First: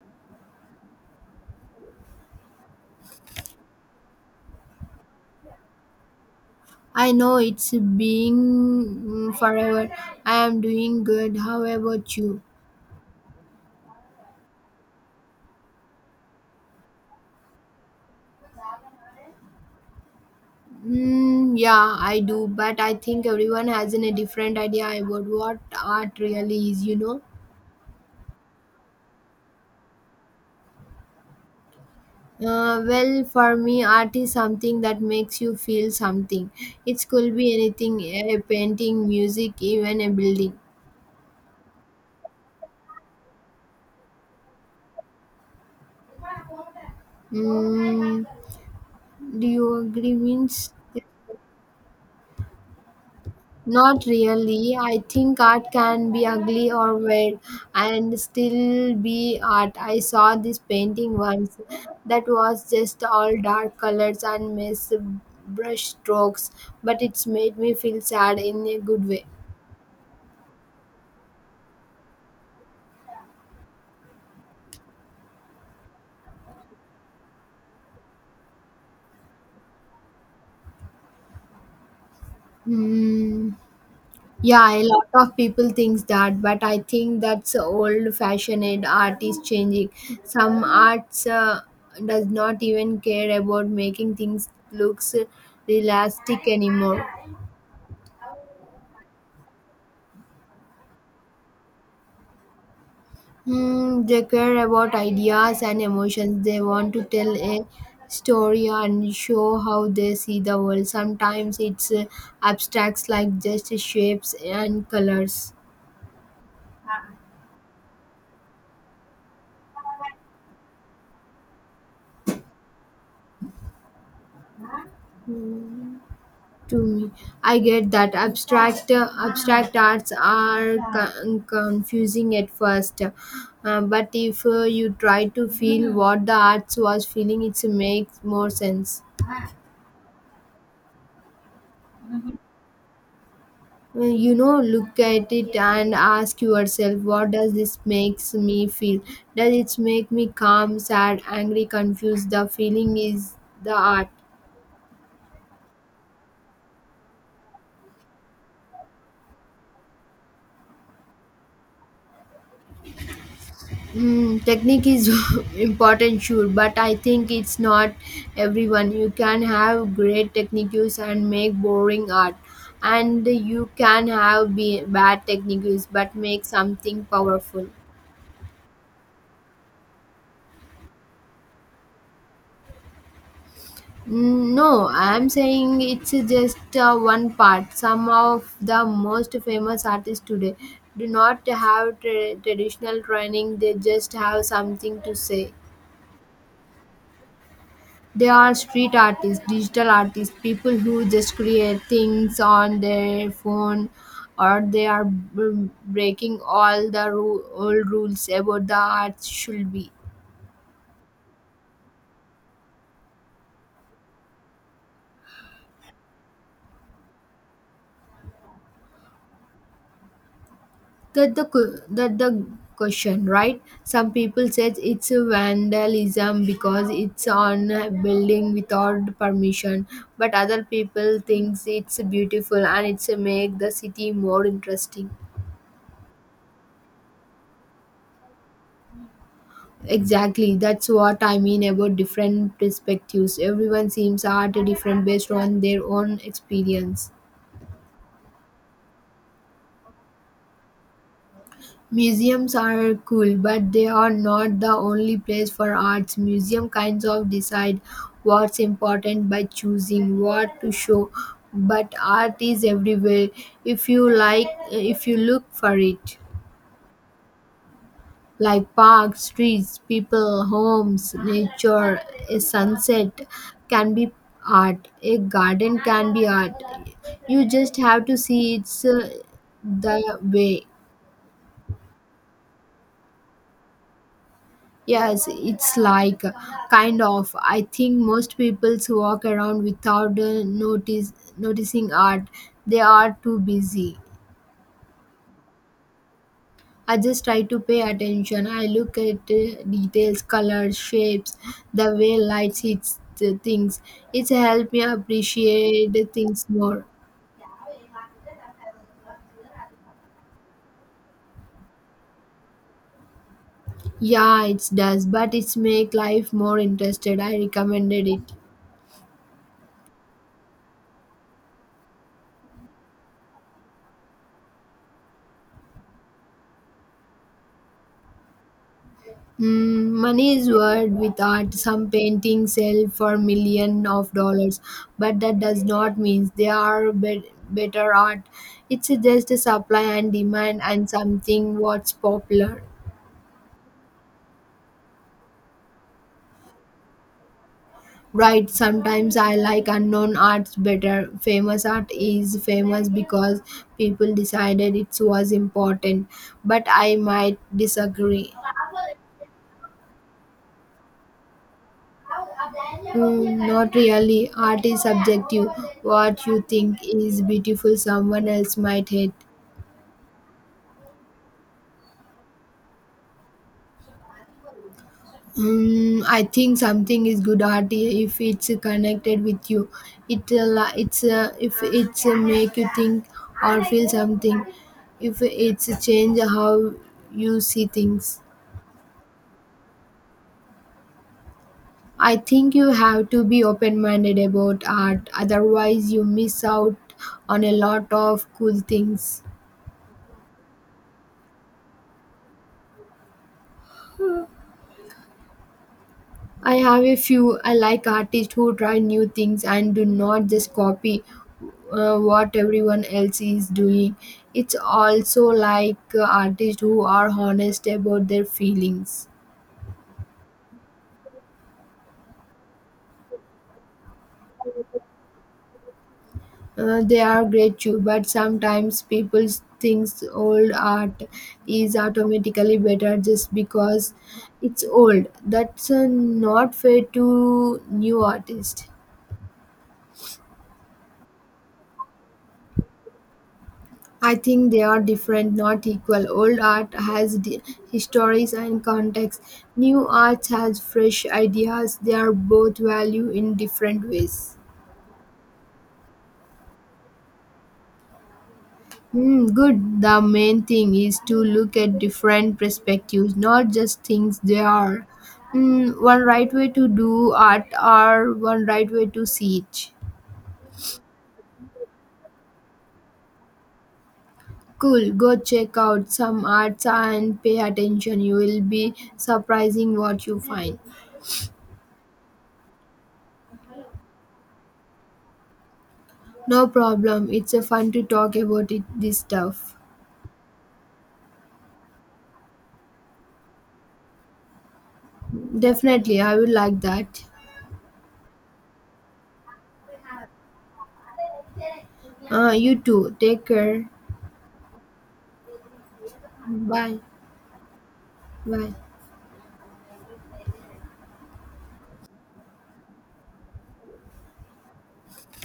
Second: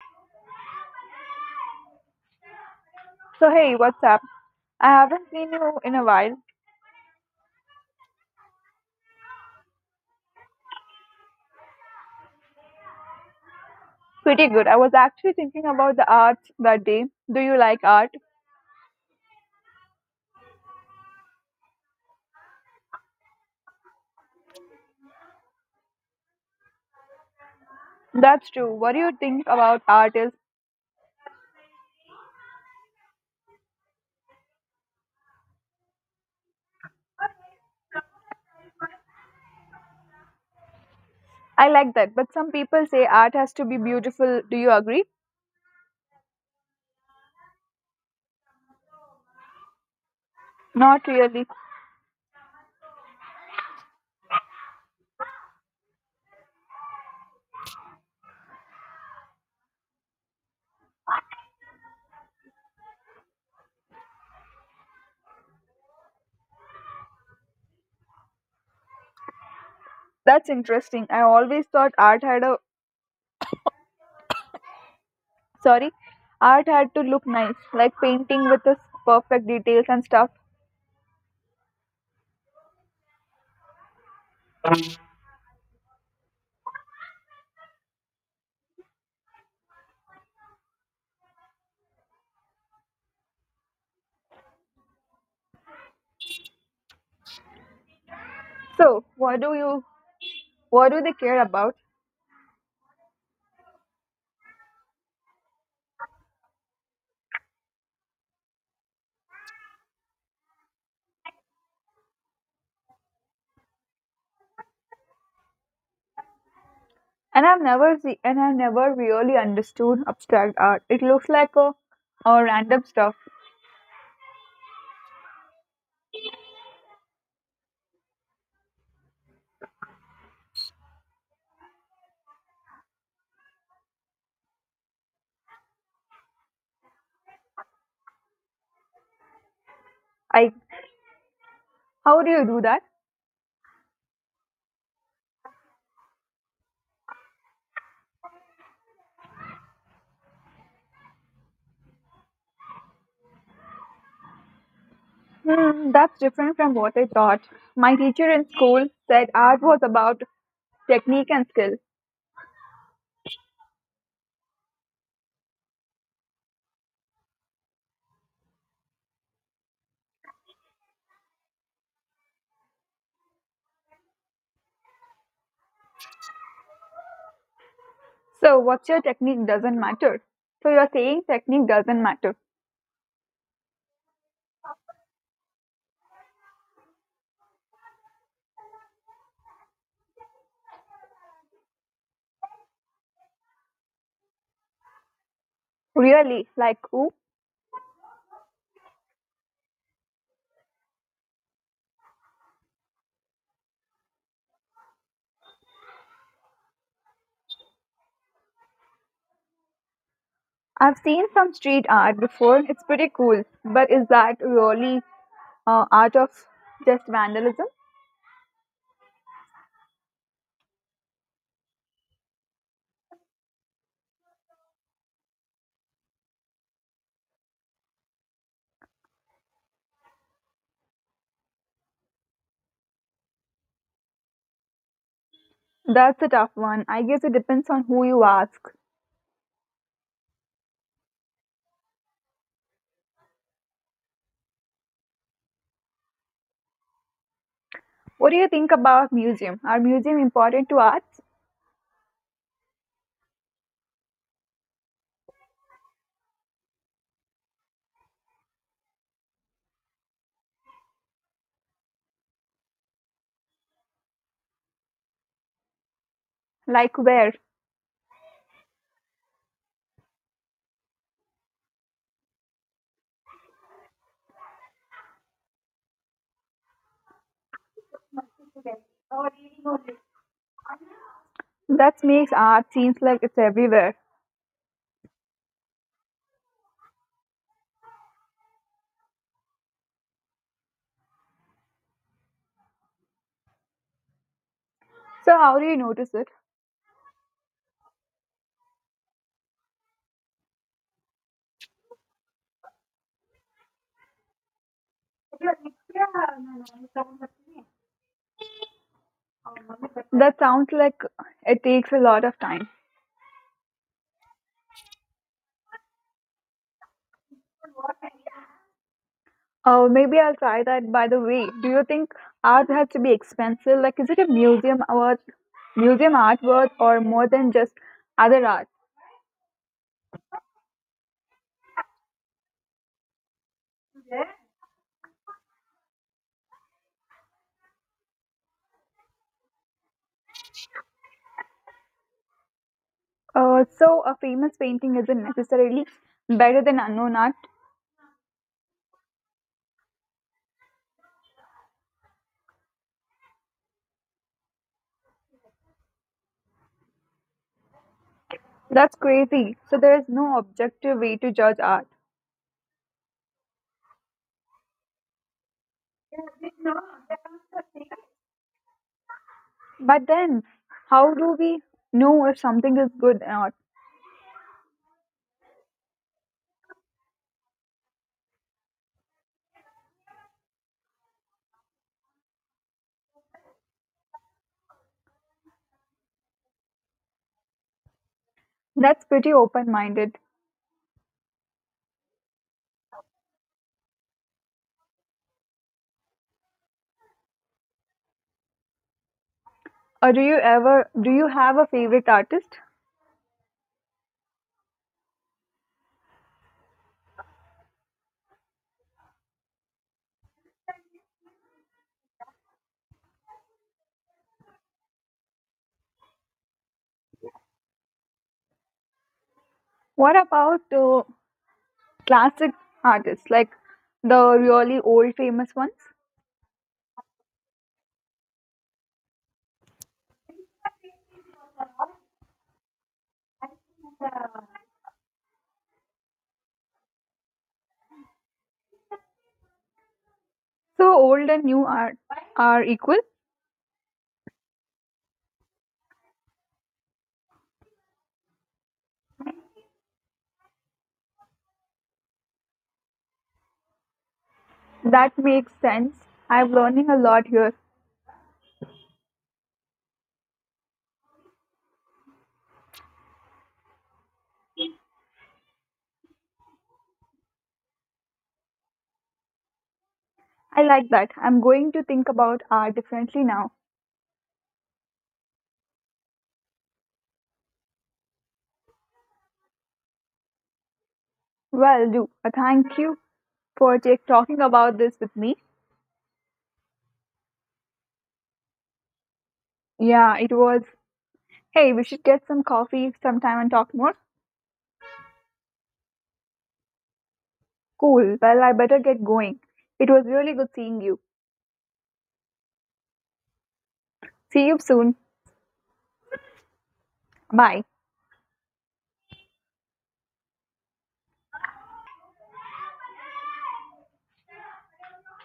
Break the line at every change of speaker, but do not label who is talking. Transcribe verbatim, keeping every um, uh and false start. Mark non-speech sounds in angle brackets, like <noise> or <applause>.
So, hey, what's up? I haven't seen you in a while.
I know it's being mm, forever. I am doing good. How about you?
Pretty good. I was actually thinking about the arts that day. Do you like art?
Mm, yeah, I do, but I think everyone has in a different idea about what art really is, you know.
That's true. What do you think about art is?
Uh, well, for me, art is something that makes you feel something. It could be anything a painting, music, even a building.
I like that, but some people say art has to be beautiful. Do you agree?
Mm, do you agree? Means
Not really.
not really. I think art can be ugly or weird and still be art. I saw this painting once that was just all dark colors and mess brush strokes, but it's made me feel sad in a good way.
That's interesting. I always thought art had a sorry, art had to look nice, like painting with the perfect details and stuff.
Hmm. Yeah, a lot of people thinks that, but I think that's old-fashioned art is changing. Some arts uh, does not even care about making things looks realistic anymore.
So, what do you what do they care about?
Hmm, they care about ideas and emotions. They want to tell a story and show how they see the world. Sometimes it's uh, abstracts like just shapes and colors.
And I've never see, and I've never really understood abstract art. It looks like a, a random stuff.
Hmm, to me, I get that abstract uh, abstract arts are con- confusing at first. Uh, but if uh, you try to feel what the arts was feeling, it makes more sense.
I How do you do that?
Well, you know look at it and ask yourself what does this makes me feel does it make me calm sad angry confused the feeling is the art.
Hmm, that's different from what I thought. My teacher in school said art was about technique and skill.
Mm, technique is <laughs> important sure but I think it's not everyone you can have great techniques and make boring art and you can have be- bad techniques but make something powerful.
So what's your technique doesn't matter. So you're saying technique doesn't matter.
Mm, no, I'm saying it's just uh, one part. Some of the most famous artists today do not have tra- traditional training, they just have something to say.
Really? Like who?
They are street artists, digital artists, people who just create things on their phone or they are b- breaking all the ru- old rules about the arts should be.
I've seen some street art before. It's pretty cool. But is that really uh, art of just vandalism?
That the que- that the question, right? Some people says it's a vandalism because it's on a building without permission, but other people thinks it's beautiful and it's a make the city more interesting.
That's a tough one. I guess it depends on who you ask.
Exactly, that's what I mean about different perspectives. Everyone seems art different based on their own experience.
What do you think about museum? Are museum important to arts?
Museums are cool, but they are not the only place for arts. Museum kinds of decide what's important by choosing what to show, but art is everywhere if you like if you look for it.
Like where?
Like parks, streets, people, homes, nature, a sunset can be art. A garden can be art. You just have to see it's uh, the way.
That makes art seems like it's everywhere.
Yes, it's like uh, kind of. I think most people walk around without uh, notice noticing art. They are too busy.
So how do you notice it?
I just try to pay attention. I look at uh, details, colors, shapes, the way light hits the things. It's helped me appreciate the things more.
That sounds like it takes a lot of time.
Yeah, it does, but it's make life more interested. I recommended it.
Oh, maybe I'll try that. By the way, do you think art has to be expensive? Like, is it a museum worth, museum art worth, or more than just other art?
Mm, money is worth with art. Some paintings sell for million of dollars, but that does not mean they are be- better art. It's just a supply and demand and something what's popular.
Uh, so a famous painting isn't necessarily better than unknown art.
Right, sometimes I like unknown arts better. Famous art is famous because people decided it was important, but I might disagree.
That's crazy. So there is no objective way to judge art.
Mm, not really. Art is subjective. What you think is beautiful, someone else might hate.
But then, how do we know if something is good or not?
Mm, I think something is good art if it's connected with you. It uh, la- it's uh, if it's uh, make you think or feel something. If it's change how you see things.
That's pretty open-minded.
I think you have to be open minded about art. Otherwise, you miss out on a lot of cool things.
Or do you ever Do you have a favorite artist?
I have a few. I like artists who try new things and do not just copy uh, what everyone else is doing. It's also like uh, artists who are honest about their feelings.
What about uh, classic artists like the really old famous ones?
Uh, they are great too, but sometimes people think old art is automatically better just because it's old. That's uh, not fair to new artists.
So old and new art are equal.
I think they are different, not equal. Old art has d- histories and context. New art has fresh ideas. They are both value in different ways.
That makes sense. I'm learning a lot here.
Hmm, good. The main thing is to look at different perspectives, not just things they are. Hmm, one right way to do art or one right way to see it.
I like that. I'm going to think about art differently now.
Cool, go check out some arts and pay attention. You will be surprising what you find.
Well, do uh, thank you for take, talking about this with me.
No problem. It's a fun to talk about it, this stuff.
Yeah, it was. Hey, we should get some coffee sometime and talk more.
Definitely, I would like that.
Cool. Well, I better get going. It was really good seeing you.
Uh, you too. Take care.
See you soon.
Bye.
Bye.
Bye.